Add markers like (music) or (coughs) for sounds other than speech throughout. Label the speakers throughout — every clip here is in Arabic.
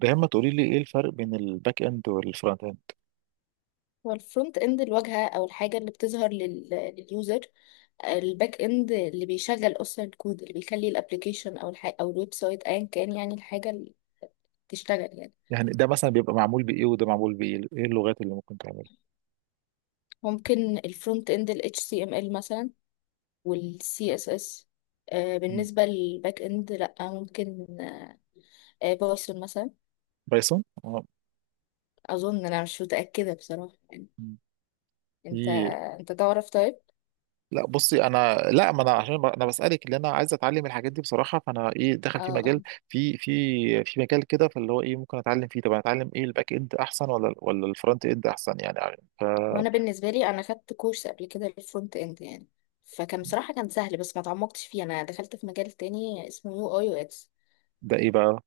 Speaker 1: دايما تقولي لي ايه الفرق بين الباك اند والفرونت اند؟
Speaker 2: هو الفرونت اند الواجهه او الحاجه اللي بتظهر لليوزر. الباك اند اللي بيشغل اصلا الكود اللي بيخلي الابلكيشن او الحاجة او الويب سايت ايا كان، يعني الحاجه اللي تشتغل يعني.
Speaker 1: يعني ده مثلا بيبقى معمول بايه وده معمول بايه، ايه اللغات اللي ممكن تعملها؟
Speaker 2: ممكن الفرونت اند ال HTML مثلا وال CSS،
Speaker 1: مم.
Speaker 2: بالنسبه للباك اند لا ممكن بايثون مثلا.
Speaker 1: بايثون
Speaker 2: اظن، انا مش متاكده بصراحه يعني.
Speaker 1: مم.
Speaker 2: انت
Speaker 1: في.
Speaker 2: انت تعرف طيب؟
Speaker 1: لا بصي، انا لا، ما انا عشان انا بسالك، اللي انا عايز اتعلم الحاجات دي بصراحه، فانا داخل
Speaker 2: اه
Speaker 1: في مجال،
Speaker 2: آه.
Speaker 1: في في في مجال كده، فاللي هو ايه ممكن اتعلم فيه. طب انا اتعلم ايه، الباك اند احسن ولا الفرونت اند احسن يعني, يعني ف
Speaker 2: وانا بالنسبه لي، انا خدت كورس قبل كده للفرونت اند يعني، فكان بصراحه كان سهل بس ما تعمقتش فيه. انا دخلت في مجال تاني اسمه يو اي اكس.
Speaker 1: ده ايه بقى؟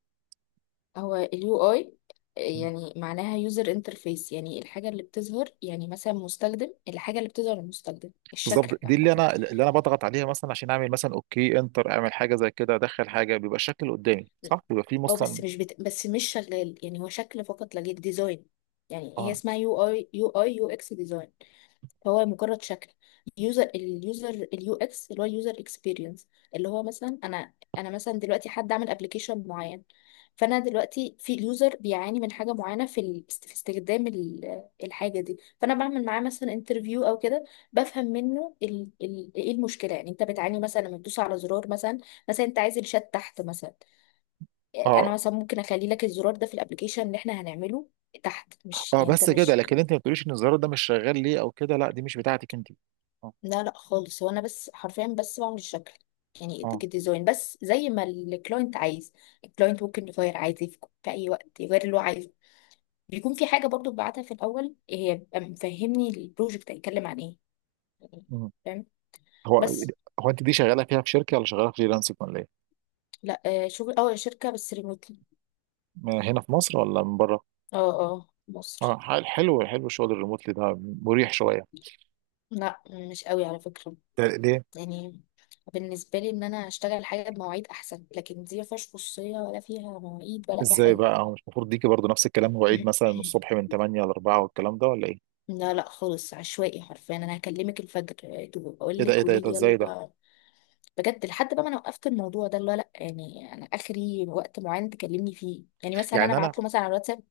Speaker 2: هو اليو اي يعني معناها يوزر انترفيس، يعني الحاجه اللي بتظهر يعني مثلا مستخدم، الحاجه اللي بتظهر للمستخدم،
Speaker 1: بالظبط،
Speaker 2: الشكل
Speaker 1: دي اللي
Speaker 2: عامه.
Speaker 1: انا اللي انا بضغط عليها مثلا عشان اعمل مثلا اوكي انتر، اعمل حاجه زي كده، ادخل حاجه بيبقى الشكل قدامي صح، بيبقى فيه
Speaker 2: اه بس
Speaker 1: مثلا.
Speaker 2: مش بت... بس مش شغال يعني، هو شكل فقط لا غير، ديزاين. يعني هي
Speaker 1: اه.
Speaker 2: اسمها يو اي، يو اي يو اكس ديزاين. هو مجرد شكل. يوزر، اليوزر، اليو اكس اللي هو اليوزر اكسبيرينس. اللي هو مثلا انا مثلا دلوقتي حد عامل ابلكيشن معين، فانا دلوقتي في اليوزر بيعاني من حاجه معينه في استخدام الحاجه دي، فانا بعمل معاه مثلا انترفيو او كده. بفهم منه ال ايه المشكله، يعني انت بتعاني مثلا لما تدوس على زرار مثلا. مثلا انت عايز الشات تحت مثلا،
Speaker 1: اه.
Speaker 2: انا مثلا ممكن اخلي لك الزرار ده في الابلكيشن اللي احنا هنعمله تحت. مش
Speaker 1: اه
Speaker 2: يعني انت
Speaker 1: بس كده،
Speaker 2: مش،
Speaker 1: لكن انت ما بتقوليش ان الزرار ده مش شغال ليه او كده، لا دي مش بتاعتك انت. اه.
Speaker 2: لا لا خالص، هو انا بس حرفيا بس بعمل الشكل يعني،
Speaker 1: اه.
Speaker 2: الديزاين بس زي ما الكلاينت عايز. الكلاينت ممكن يغير عادي في اي وقت يغير اللي هو عايزه. بيكون في حاجه برضو ببعتها في الاول، هي بيبقى مفهمني البروجكت هيتكلم عن ايه يعني.
Speaker 1: مم.
Speaker 2: فاهم؟
Speaker 1: هو
Speaker 2: بس.
Speaker 1: هو انت دي شغاله فيها في شركه ولا شغاله فريلانسنج ولا ايه؟
Speaker 2: لا شغل، اه شركه بس ريموتلي.
Speaker 1: ما هنا في مصر ولا من بره؟
Speaker 2: اه اه مصر.
Speaker 1: اه، حلو حلو شغل الريموتلي ده، مريح شويه.
Speaker 2: لا مش قوي على فكره
Speaker 1: ده ليه؟
Speaker 2: يعني. بالنسبه لي ان انا اشتغل حاجه بمواعيد احسن، لكن دي ما فيهاش خصوصيه ولا فيها مواعيد ولا اي
Speaker 1: ازاي
Speaker 2: حاجه.
Speaker 1: بقى، هو مش المفروض ديكي برضو نفس الكلام، مواعيد مثلا من الصبح
Speaker 2: (coughs)
Speaker 1: من 8 ل 4 والكلام ده ولا ايه؟
Speaker 2: لا لا خالص، عشوائي حرفيا، انا هكلمك الفجر
Speaker 1: ايه
Speaker 2: اقول
Speaker 1: ده
Speaker 2: لك
Speaker 1: ايه ده ايه
Speaker 2: قولي
Speaker 1: ده،
Speaker 2: لي
Speaker 1: ازاي ده؟
Speaker 2: يلا. بجد، لحد بقى ما انا وقفت الموضوع ده، اللي هو لا يعني انا اخري وقت معين تكلمني فيه، يعني مثلا انا
Speaker 1: يعني انا،
Speaker 2: ابعت له مثلا على الواتساب.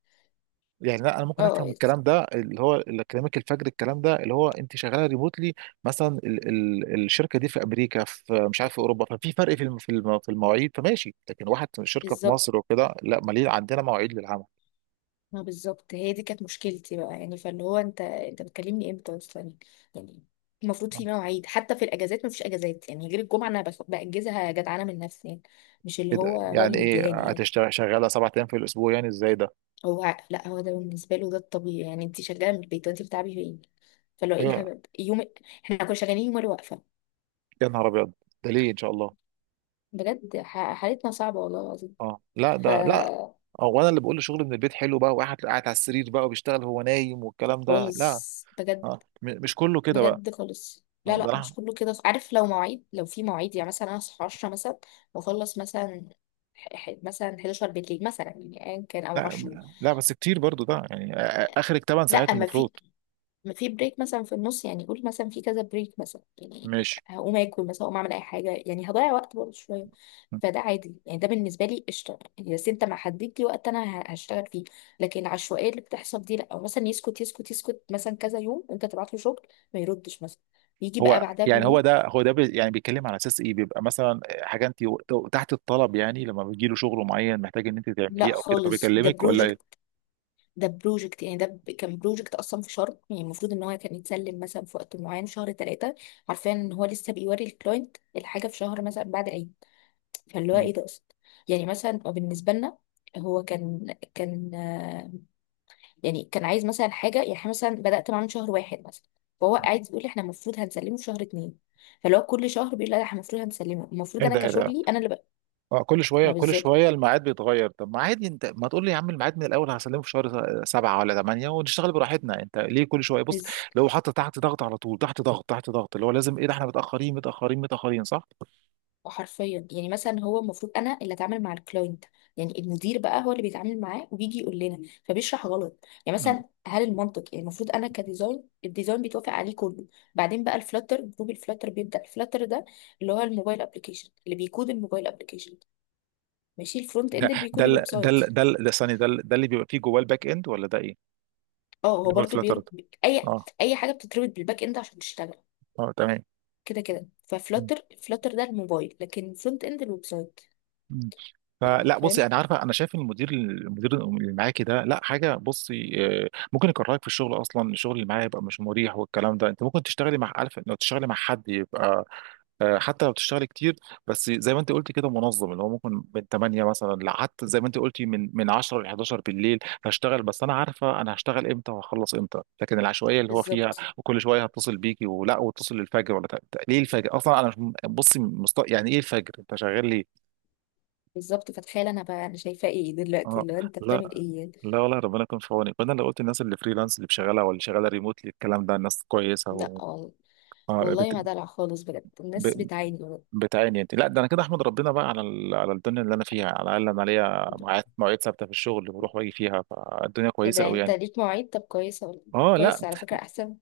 Speaker 1: يعني لا، انا ممكن افهم
Speaker 2: اه
Speaker 1: الكلام ده اللي هو اكاديميك الفجر، الكلام ده اللي هو انت شغاله ريموتلي، مثلا ال الشركه دي في امريكا، في مش عارف في اوروبا، ففي فرق في في المواعيد، فماشي. لكن واحد شركه في
Speaker 2: بالظبط.
Speaker 1: مصر وكده، لا مالين عندنا مواعيد للعمل.
Speaker 2: ما بالظبط، هي دي كانت مشكلتي بقى، يعني فاللي هو انت بتكلمني امتى اصلا يعني؟ المفروض في مواعيد، حتى في الاجازات ما فيش اجازات، يعني غير الجمعه انا باجزها جدعانه من نفسي يعني، مش اللي
Speaker 1: ايه ده،
Speaker 2: هو هو اللي
Speaker 1: يعني ايه
Speaker 2: بيديهاني يعني.
Speaker 1: هتشتغل شغاله سبع ايام في الاسبوع؟ يعني ازاي ده؟
Speaker 2: هو لا، هو ده بالنسبه له ده الطبيعي، يعني انت شغاله من البيت، وانت بتعبي فين؟ فاللي هو ايه
Speaker 1: هي.
Speaker 2: الهبل يوم؟ احنا كنا شغالين يوم الوقفه.
Speaker 1: يا نهار ابيض، ده ليه ان شاء الله؟
Speaker 2: بجد حالتنا صعبه والله العظيم.
Speaker 1: اه لا،
Speaker 2: ف
Speaker 1: ده لا. هو انا اللي بقول شغل من البيت حلو بقى، واحد قاعد على السرير بقى وبيشتغل، هو نايم والكلام ده،
Speaker 2: خالص
Speaker 1: لا.
Speaker 2: بجد.
Speaker 1: آه. مش كله كده بقى.
Speaker 2: بجد خالص، لا
Speaker 1: آه،
Speaker 2: لا مش
Speaker 1: ده
Speaker 2: كله كده، عارف لو مواعيد، لو في مواعيد يعني مثلا انا اصحى 10 مثلا واخلص مثلا مثلا 11 بالليل مثلا يعني ايا كان، او
Speaker 1: لا
Speaker 2: 10.
Speaker 1: لا، بس كتير برضو ده يعني، اخرك 8 ساعات
Speaker 2: لا ما
Speaker 1: المفروض.
Speaker 2: في، ما في بريك مثلا في النص يعني، قول مثلا في كذا بريك مثلا يعني
Speaker 1: ماشي.
Speaker 2: هقوم اكل مثلا، هقوم اعمل اي حاجه يعني، هضيع وقت برضه شويه. فده عادي يعني، ده بالنسبه لي قشطه يعني، بس انت ما حددت لي وقت انا هشتغل فيه. لكن العشوائيه اللي بتحصل دي لا، او مثلا يسكت يسكت مثلا كذا يوم انت تبعت له شغل ما يردش مثلا، يجي بقى
Speaker 1: هو
Speaker 2: بعدها
Speaker 1: يعني، هو
Speaker 2: بيومين.
Speaker 1: ده هو ده يعني بيتكلم على اساس ايه، بيبقى مثلا حاجه انت تحت الطلب، يعني لما بيجي له شغل معين محتاج ان انت
Speaker 2: لا
Speaker 1: تعمليه او كده
Speaker 2: خالص، ده
Speaker 1: فبيكلمك ولا ايه؟
Speaker 2: بروجكت. ده بروجكت يعني، كان بروجكت اصلا في شهر يعني، المفروض ان هو كان يتسلم مثلا في وقت معين شهر ثلاثه. عارفين ان هو لسه بيوري الكلاينت الحاجه في شهر مثلا بعد العيد، فاللي هو
Speaker 1: مم.
Speaker 2: ايه ده اصلا يعني؟ مثلا هو بالنسبه لنا هو كان يعني كان عايز مثلا حاجه يعني، احنا مثلا بدات معاه من شهر واحد مثلا، فهو عايز يقول لي احنا المفروض هنسلمه في شهر اتنين. فاللي هو كل شهر بيقول لا ده احنا المفروض هنسلمه، المفروض
Speaker 1: ايه
Speaker 2: انا
Speaker 1: ده ايه ده
Speaker 2: كشغلي انا اللي بقى.
Speaker 1: اه كل شويه
Speaker 2: ما
Speaker 1: كل
Speaker 2: بالظبط.
Speaker 1: شويه الميعاد بيتغير. طب ما عادي، انت ما تقول لي يا عم الميعاد من الاول، هسلمه في شهر سبعه ولا ثمانيه ونشتغل براحتنا. انت ليه كل شويه بص
Speaker 2: بز
Speaker 1: لو حاطط تحت ضغط على طول، تحت ضغط تحت ضغط، اللي هو لازم ايه ده احنا متاخرين متاخرين متاخرين صح؟
Speaker 2: حرفيا يعني، مثلا هو المفروض انا اللي اتعامل مع الكلاينت يعني، المدير بقى هو اللي بيتعامل معاه وبيجي يقول لنا، فبيشرح غلط يعني. مثلا هل المنطق يعني، المفروض انا كديزاين الديزاين بيتوافق عليه كله، بعدين بقى الفلاتر جروب، الفلاتر بيبدا الفلاتر ده اللي هو الموبايل ابلكيشن، اللي بيكود الموبايل ابلكيشن. ماشي، الفرونت
Speaker 1: ده
Speaker 2: اند اللي
Speaker 1: ده
Speaker 2: بيكود
Speaker 1: ال-
Speaker 2: الويب
Speaker 1: ده
Speaker 2: سايت.
Speaker 1: ال- ده ال- ده ثانية، ده اللي بيبقى فيه جواه الباك اند ولا ده ايه؟
Speaker 2: اه هو
Speaker 1: اللي هو
Speaker 2: برضو
Speaker 1: الفلاتر ده.
Speaker 2: اي،
Speaker 1: اه.
Speaker 2: اي حاجه بتتربط بالباك اند عشان تشتغل
Speaker 1: اه تمام.
Speaker 2: كده كده.
Speaker 1: مم.
Speaker 2: ففلاتر، فلاتر ده الموبايل، لكن الفرونت اند الويب سايت.
Speaker 1: مم.
Speaker 2: يعني
Speaker 1: فلا بصي،
Speaker 2: فاهم.
Speaker 1: انا عارفه، انا شايف المدير، المدير اللي معاكي ده لا حاجه، بصي آه، ممكن يكرهك في الشغل اصلا، الشغل اللي معاه يبقى مش مريح والكلام ده. انت ممكن تشتغلي مع، عارفه لو تشتغلي مع حد يبقى آه، حتى لو بتشتغل كتير بس زي ما انت قلت كده منظم، اللي هو ممكن من 8 مثلا لحتى زي ما انت قلتي من 10 ل 11 بالليل هشتغل، بس انا عارفه انا هشتغل امتى وهخلص امتى. لكن العشوائيه اللي هو فيها،
Speaker 2: بالظبط،
Speaker 1: وكل شويه هتصل بيكي ولا واتصل للفجر، ولا ليه الفجر اصلا؟ انا مش بصي مست... يعني ايه الفجر انت شغال ليه؟
Speaker 2: بالظبط. فتخيل انا بقى انا شايفاه ايه دلوقتي،
Speaker 1: اه.
Speaker 2: اللي هو انت بتعمل
Speaker 1: لا
Speaker 2: ايه يعني؟
Speaker 1: لا والله، ربنا يكون في عونك. فانا لو قلت الناس اللي فريلانس، اللي شغاله واللي شغاله ريموتلي الكلام ده الناس كويسه
Speaker 2: لا
Speaker 1: و...
Speaker 2: وال-
Speaker 1: آه،
Speaker 2: والله ما دلع خالص بجد،
Speaker 1: بت...
Speaker 2: الناس بتعاني.
Speaker 1: بتعاني انت، لا ده انا كده احمد ربنا بقى على على الدنيا اللي انا فيها، على الاقل انا ليا
Speaker 2: بجد.
Speaker 1: ميعاد، مواعيد ثابته في الشغل اللي بروح واجي فيها، فالدنيا
Speaker 2: ايه
Speaker 1: كويسه
Speaker 2: ده
Speaker 1: قوي
Speaker 2: انت
Speaker 1: يعني.
Speaker 2: ليك مواعيد؟ طب كويسه والله.
Speaker 1: اه. لا
Speaker 2: كويس على فكره احسن.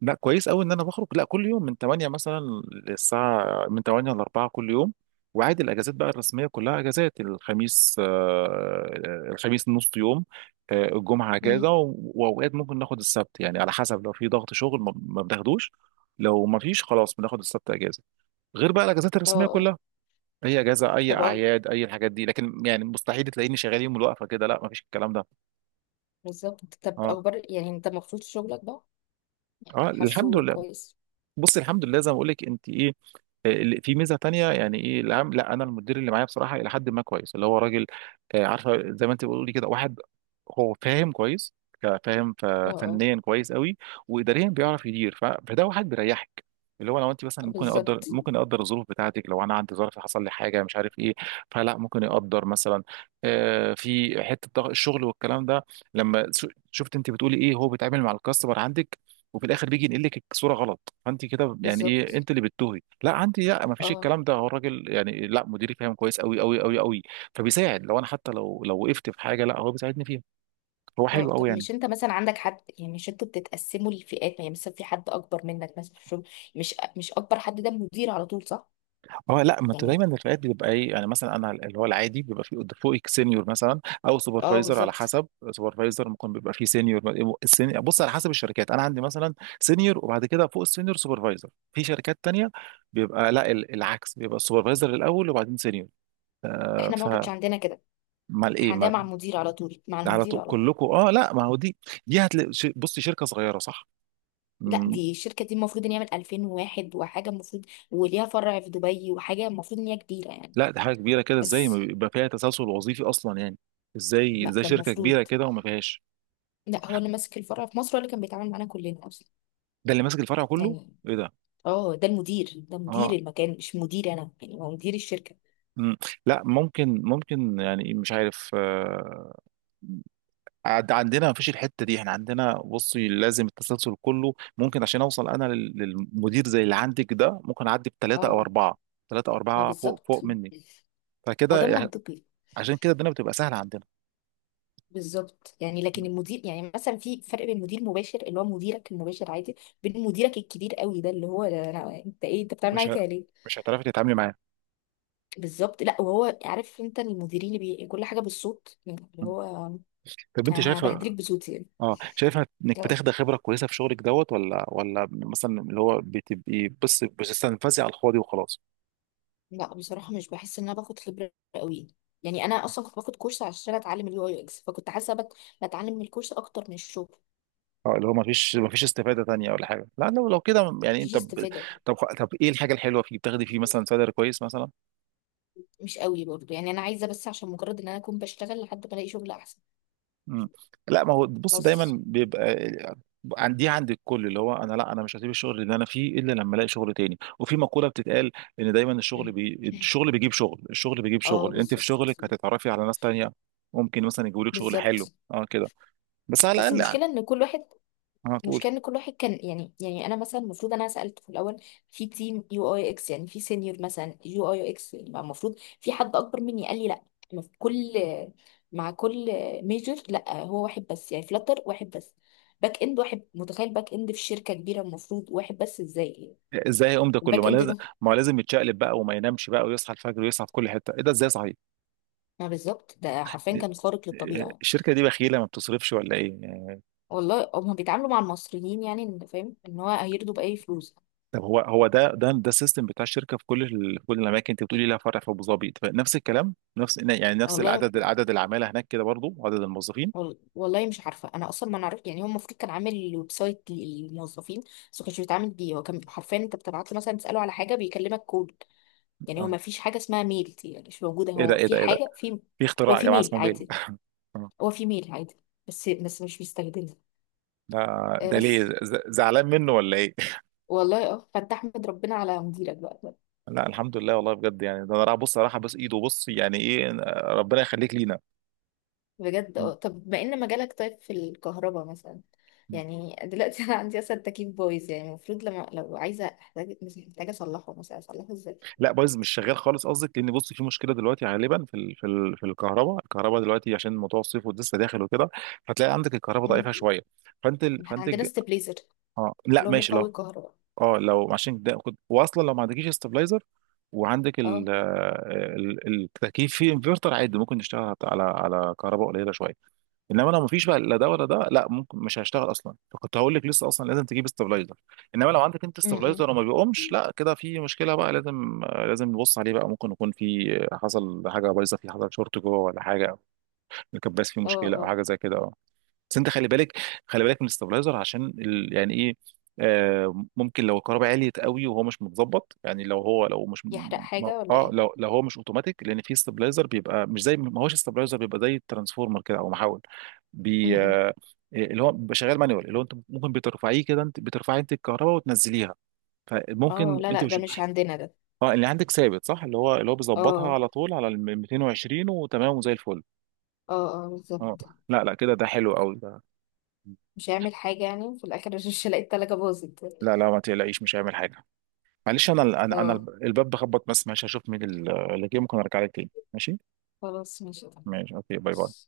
Speaker 1: لا، كويس قوي ان انا بخرج لا كل يوم من 8 مثلا، للساعه من 8 ل 4 كل يوم. وعادي الاجازات بقى الرسميه كلها اجازات. الخميس آه، الخميس نص يوم. آه، الجمعه
Speaker 2: امم.
Speaker 1: اجازه، واوقات ممكن ناخد السبت، يعني على حسب لو في ضغط شغل ما بناخدوش. لو ما فيش خلاص بناخد السبت اجازه، غير بقى الاجازات
Speaker 2: اه
Speaker 1: الرسميه
Speaker 2: اه.
Speaker 1: كلها. اي اجازه، اي
Speaker 2: طب اه.
Speaker 1: اعياد، اي الحاجات دي، لكن يعني مستحيل تلاقيني شغال يوم الوقفه كده. لا ما فيش الكلام ده.
Speaker 2: بالظبط. طب
Speaker 1: اه.
Speaker 2: اخبار يعني انت المفروض شغلك بقى؟
Speaker 1: اه الحمد
Speaker 2: حاسه
Speaker 1: لله.
Speaker 2: كويس؟
Speaker 1: بص، الحمد لله زي ما بقول لك انت ايه، في ميزه تانية يعني، ايه العام، لا انا المدير اللي معايا بصراحه الى حد ما كويس، اللي هو راجل آه، عارفه زي ما انت بتقولي كده، واحد هو فاهم كويس، ك- فاهم ف-
Speaker 2: اه اه.
Speaker 1: فنيا كويس قوي، واداريا بيعرف يدير، فده واحد بيريحك، اللي هو لو انت مثلا ممكن يقدر،
Speaker 2: بالظبط.
Speaker 1: ممكن يقدر الظروف بتاعتك، لو انا عندي ظرف حصل لي حاجه مش عارف ايه فلا ممكن يقدر مثلا آه، في حته ضغط الشغل والكلام ده، لما شفت انت بتقولي ايه هو بيتعامل مع الكاستمر عندك وفي الاخر بيجي ينقل لك الصوره غلط، فانت كده يعني ايه
Speaker 2: بالظبط.
Speaker 1: انت اللي بتتوهي، لا عندي لا ما فيش
Speaker 2: اه
Speaker 1: الكلام ده، هو الراجل يعني لا، مديري فاهم كويس قوي قوي قوي قوي. فبيساعد، لو انا حتى لو لو وقفت في حاجه لا هو بيساعدني فيها، هو
Speaker 2: اه.
Speaker 1: حلو قوي
Speaker 2: طب
Speaker 1: يعني.
Speaker 2: مش انت مثلا عندك حد يعني، مش انتوا بتتقسموا لفئات، يعني مثلا في حد اكبر منك مثلا في الشغل؟ مش اكبر، حد ده مدير على طول صح؟
Speaker 1: اه. لا ما انت دايما
Speaker 2: يعني
Speaker 1: الرفقات بتبقى ايه، يعني مثلا انا اللي هو العادي بيبقى في فوقك سينيور مثلا، او
Speaker 2: اه
Speaker 1: سوبرفايزر على
Speaker 2: بالظبط.
Speaker 1: حسب. سوبرفايزر ممكن بيبقى فيه سينيور. بص على حسب الشركات، انا عندي مثلا سينيور وبعد كده فوق السينيور سوبرفايزر. في شركات تانية بيبقى لا العكس، بيبقى السوبرفايزر الاول وبعدين سينيور آه،
Speaker 2: احنا بقى ما
Speaker 1: فمال.
Speaker 2: كانش عندنا كده،
Speaker 1: ايه
Speaker 2: احنا عندنا مع المدير على طول، مع
Speaker 1: ده، على
Speaker 2: المدير
Speaker 1: طول
Speaker 2: على طول.
Speaker 1: كلكم؟ اه لا، ما هو دي، دي هتلاقي بصي شركه صغيره صح.
Speaker 2: لا
Speaker 1: مم.
Speaker 2: دي الشركه دي المفروض ان يعمل 2001 وحاجه، المفروض وليها فرع في دبي وحاجه، المفروض ان هي كبيره يعني.
Speaker 1: لا دي حاجه كبيره كده، ازاي ما
Speaker 2: بس
Speaker 1: بيبقى فيها تسلسل وظيفي اصلا يعني؟ ازاي
Speaker 2: لا
Speaker 1: ازاي
Speaker 2: ده
Speaker 1: شركه كبيره
Speaker 2: المفروض،
Speaker 1: كده وما فيهاش؟
Speaker 2: لا هو اللي ماسك الفرع في مصر هو اللي كان بيتعامل معانا كلنا اصلا
Speaker 1: ده اللي ماسك الفرع كله؟
Speaker 2: يعني.
Speaker 1: ايه ده.
Speaker 2: اه ده المدير، ده مدير
Speaker 1: اه.
Speaker 2: المكان مش مدير انا يعني، هو مدير الشركه.
Speaker 1: مم. لا ممكن ممكن يعني مش عارف آه، عندنا ما فيش الحته دي. احنا عندنا بصي لازم التسلسل كله، ممكن عشان اوصل انا للمدير زي اللي عندك ده، ممكن اعدي
Speaker 2: اه
Speaker 1: بثلاثه او اربعه، ثلاثه او
Speaker 2: ما
Speaker 1: اربعه فوق
Speaker 2: بالظبط.
Speaker 1: فوق مني.
Speaker 2: ما ده
Speaker 1: فكده،
Speaker 2: منطقي.
Speaker 1: عشان كده الدنيا بتبقى سهله عندنا.
Speaker 2: بالظبط يعني، لكن المدير يعني مثلا في فرق بين مدير مباشر اللي هو مديرك المباشر عادي، بين مديرك الكبير قوي، ده اللي هو ده أنا انت ايه، انت بتعمل
Speaker 1: مش
Speaker 2: معايا
Speaker 1: ه...
Speaker 2: كده ليه؟
Speaker 1: مش هتعرفي تتعاملي معاه.
Speaker 2: بالظبط. لا، وهو عارف انت المديرين كل حاجه بالصوت يعني اللي
Speaker 1: مم.
Speaker 2: هو،
Speaker 1: طب انت
Speaker 2: أنا
Speaker 1: شايفه،
Speaker 2: هبهدلك بصوتي يعني.
Speaker 1: اه شايفه انك
Speaker 2: لا،
Speaker 1: بتاخدي خبره كويسه في شغلك دوت، ولا مثلا اللي هو بتبقي بس بتستنفذي على الفاضي وخلاص؟
Speaker 2: لا، بصراحه مش بحس ان انا باخد خبره قوي يعني. انا اصلا كنت باخد كورس عشان اتعلم اليو اي اكس، فكنت حاسه بتعلم من الكورس اكتر من الشغل.
Speaker 1: اه، اللي هو ما فيش استفاده تانية ولا حاجه، لا لو لو كده يعني
Speaker 2: مفيش
Speaker 1: انت ب...
Speaker 2: استفاده.
Speaker 1: طب طب، ايه الحاجه الحلوه فيه، بتاخدي فيه مثلا سالري كويس مثلا؟
Speaker 2: مش قوي برضه يعني، انا عايزه بس عشان مجرد ان انا اكون بشتغل لحد ما الاقي شغل احسن.
Speaker 1: مم. لا ما هو بص،
Speaker 2: بس.
Speaker 1: دايما بيبقى دي عند الكل، اللي هو انا لا انا مش هسيب الشغل اللي انا فيه الا لما الاقي شغل تاني. وفي مقوله بتتقال، ان دايما الشغل
Speaker 2: (clears throat)
Speaker 1: الشغل بيجيب شغل، الشغل بيجيب
Speaker 2: اه
Speaker 1: شغل، انت في
Speaker 2: بالظبط.
Speaker 1: شغلك هتتعرفي على ناس تانية، ممكن مثلا يجيبوا لك شغل حلو.
Speaker 2: بالظبط.
Speaker 1: اه كده. بس على
Speaker 2: بس
Speaker 1: الاقل يعني
Speaker 2: المشكله ان كل واحد،
Speaker 1: هتقول،
Speaker 2: المشكله ان كل واحد كان يعني، انا مثلا المفروض انا سالت في الاول في تيم يو اي اكس يعني في سينيور مثلا يو اي اكس يبقى المفروض في حد اكبر مني، قال لي لا. ما في كل مع كل ميجر لا، هو واحد بس يعني، فلتر واحد بس، باك اند واحد. متخيل باك اند في شركه كبيره المفروض واحد بس؟ ازاي؟
Speaker 1: ازاي هيقوم ده كله،
Speaker 2: الباك
Speaker 1: ما
Speaker 2: اند
Speaker 1: لازم،
Speaker 2: اللي-
Speaker 1: ما هو لازم يتشقلب بقى وما ينامش بقى ويصحى الفجر ويصحى في كل حته، ايه ده، ازاي صحيح؟
Speaker 2: ما بالظبط، ده حرفيا
Speaker 1: إيه-
Speaker 2: كان خارق
Speaker 1: إيه،
Speaker 2: للطبيعه.
Speaker 1: الشركه دي بخيله ما بتصرفش ولا ايه؟
Speaker 2: والله هما بيتعاملوا مع المصريين يعني، ان فاهم ان هو هيرضوا باي فلوس.
Speaker 1: طب هو، هو ده السيستم بتاع الشركه في كل الاماكن؟ انت بتقولي لها فرع في ابو ظبي، طب نفس الكلام، نفس يعني نفس
Speaker 2: والله
Speaker 1: العدد، العدد العماله هناك كده برضو عدد الموظفين.
Speaker 2: والله مش عارفه، انا اصلا ما نعرف يعني. هو المفروض كان عامل ويب سايت للموظفين بس ما كانش بيتعامل بيه، هو كان حرفيا انت بتبعت له مثلا تساله على حاجه بيكلمك كود يعني. هو
Speaker 1: اه.
Speaker 2: ما فيش حاجه اسمها ميل دي يعني، مش موجوده.
Speaker 1: ايه ده
Speaker 2: هو
Speaker 1: ايه
Speaker 2: في
Speaker 1: ده ايه ده،
Speaker 2: حاجه، في،
Speaker 1: في
Speaker 2: هو
Speaker 1: اختراع يا
Speaker 2: في
Speaker 1: جماعه
Speaker 2: ميل
Speaker 1: اسمه بيل
Speaker 2: عادي،
Speaker 1: (laughs) آه.
Speaker 2: هو في ميل عادي بس، مش بيستخدمها
Speaker 1: ده،
Speaker 2: آه
Speaker 1: ده ليه
Speaker 2: بس.
Speaker 1: زعلان منه ولا ايه؟
Speaker 2: والله اه، فانت احمد ربنا على مديرك بقى.
Speaker 1: (laughs) لا الحمد لله والله بجد، يعني ده انا راح بص، راح بس ايده بص يعني ايه، ربنا يخليك لينا.
Speaker 2: بجد. اه طب، بما ان مجالك طيب في الكهرباء مثلا، يعني دلوقتي (laughs) انا عندي اصلا تكييف بايظ يعني، المفروض لما لو عايزه احتاج، محتاجه اصلحه مثلا، اصلحه ازاي؟
Speaker 1: لا بايظ مش شغال خالص قصدك؟ لان بص في مشكله دلوقتي غالبا في ال... في ال... في الكهرباء، الكهرباء دلوقتي عشان موضوع الصيف ولسه داخل وكده، هتلاقي عندك الكهرباء
Speaker 2: مم.
Speaker 1: ضعيفه شويه. فانت ال...
Speaker 2: عندنا ستابليزر
Speaker 1: اه لا
Speaker 2: اللي هو
Speaker 1: ماشي، لو
Speaker 2: مقوي كهرباء.
Speaker 1: اه لو عشان ده كنت واصلا لو ما عندكيش استابلايزر وعندك ال...
Speaker 2: اه
Speaker 1: آه، ال... التكييف فيه انفرتر، عادي ممكن نشتغل على على كهرباء قليله شويه. انما لو مفيش بقى لا ده ولا ده، لا ممكن مش هيشتغل اصلا، فكنت هقول لك لسه اصلا لازم تجيب استابلايزر. انما لو عندك انت
Speaker 2: امم.
Speaker 1: استابلايزر وما بيقومش لا كده في مشكله بقى، لازم لازم نبص عليه بقى، ممكن يكون في حصل حاجه بايظه، في حصل شورت جوه ولا حاجه، الكباس فيه
Speaker 2: اه
Speaker 1: مشكله او
Speaker 2: اه.
Speaker 1: حاجه زي كده. بس انت خلي بالك، خلي بالك من الاستابلايزر، عشان ال... يعني ايه آه، ممكن لو الكهرباء عليت قوي وهو مش متظبط، يعني لو هو لو مش
Speaker 2: يحرق
Speaker 1: م-
Speaker 2: حاجة ولا
Speaker 1: اه
Speaker 2: ايه؟
Speaker 1: لو لو هو مش اوتوماتيك. لان في استابلايزر بيبقى مش زي، ما هوش استابلايزر بيبقى زي الترانسفورمر كده او محول بي
Speaker 2: امم.
Speaker 1: آه آه، اللي هو بيبقى شغال مانيوال، اللي هو انت ممكن بترفعيه كده، انت بترفعي انت الكهرباء وتنزليها.
Speaker 2: اه
Speaker 1: فممكن
Speaker 2: لا
Speaker 1: انت
Speaker 2: لا ده
Speaker 1: مش.
Speaker 2: مش عندنا ده.
Speaker 1: اه اللي عندك ثابت صح، اللي هو بيظبطها
Speaker 2: اه
Speaker 1: على طول على ال 220 وتمام وزي الفل.
Speaker 2: اه اه
Speaker 1: اه.
Speaker 2: بالظبط.
Speaker 1: لا لا كده ده حلو قوي ده.
Speaker 2: مش هيعمل حاجة يعني في الآخر؟ (laughs) مش هلاقي التلاجة باظت.
Speaker 1: لا لا ما تقلقيش مش هيعمل حاجه. معلش انا انا
Speaker 2: اه
Speaker 1: الباب بخبط، بس ماشي هشوف مين اللي جه، ممكن ارجع لك تاني ماشي؟
Speaker 2: خلاص ماشي.
Speaker 1: ماشي اوكي، باي باي.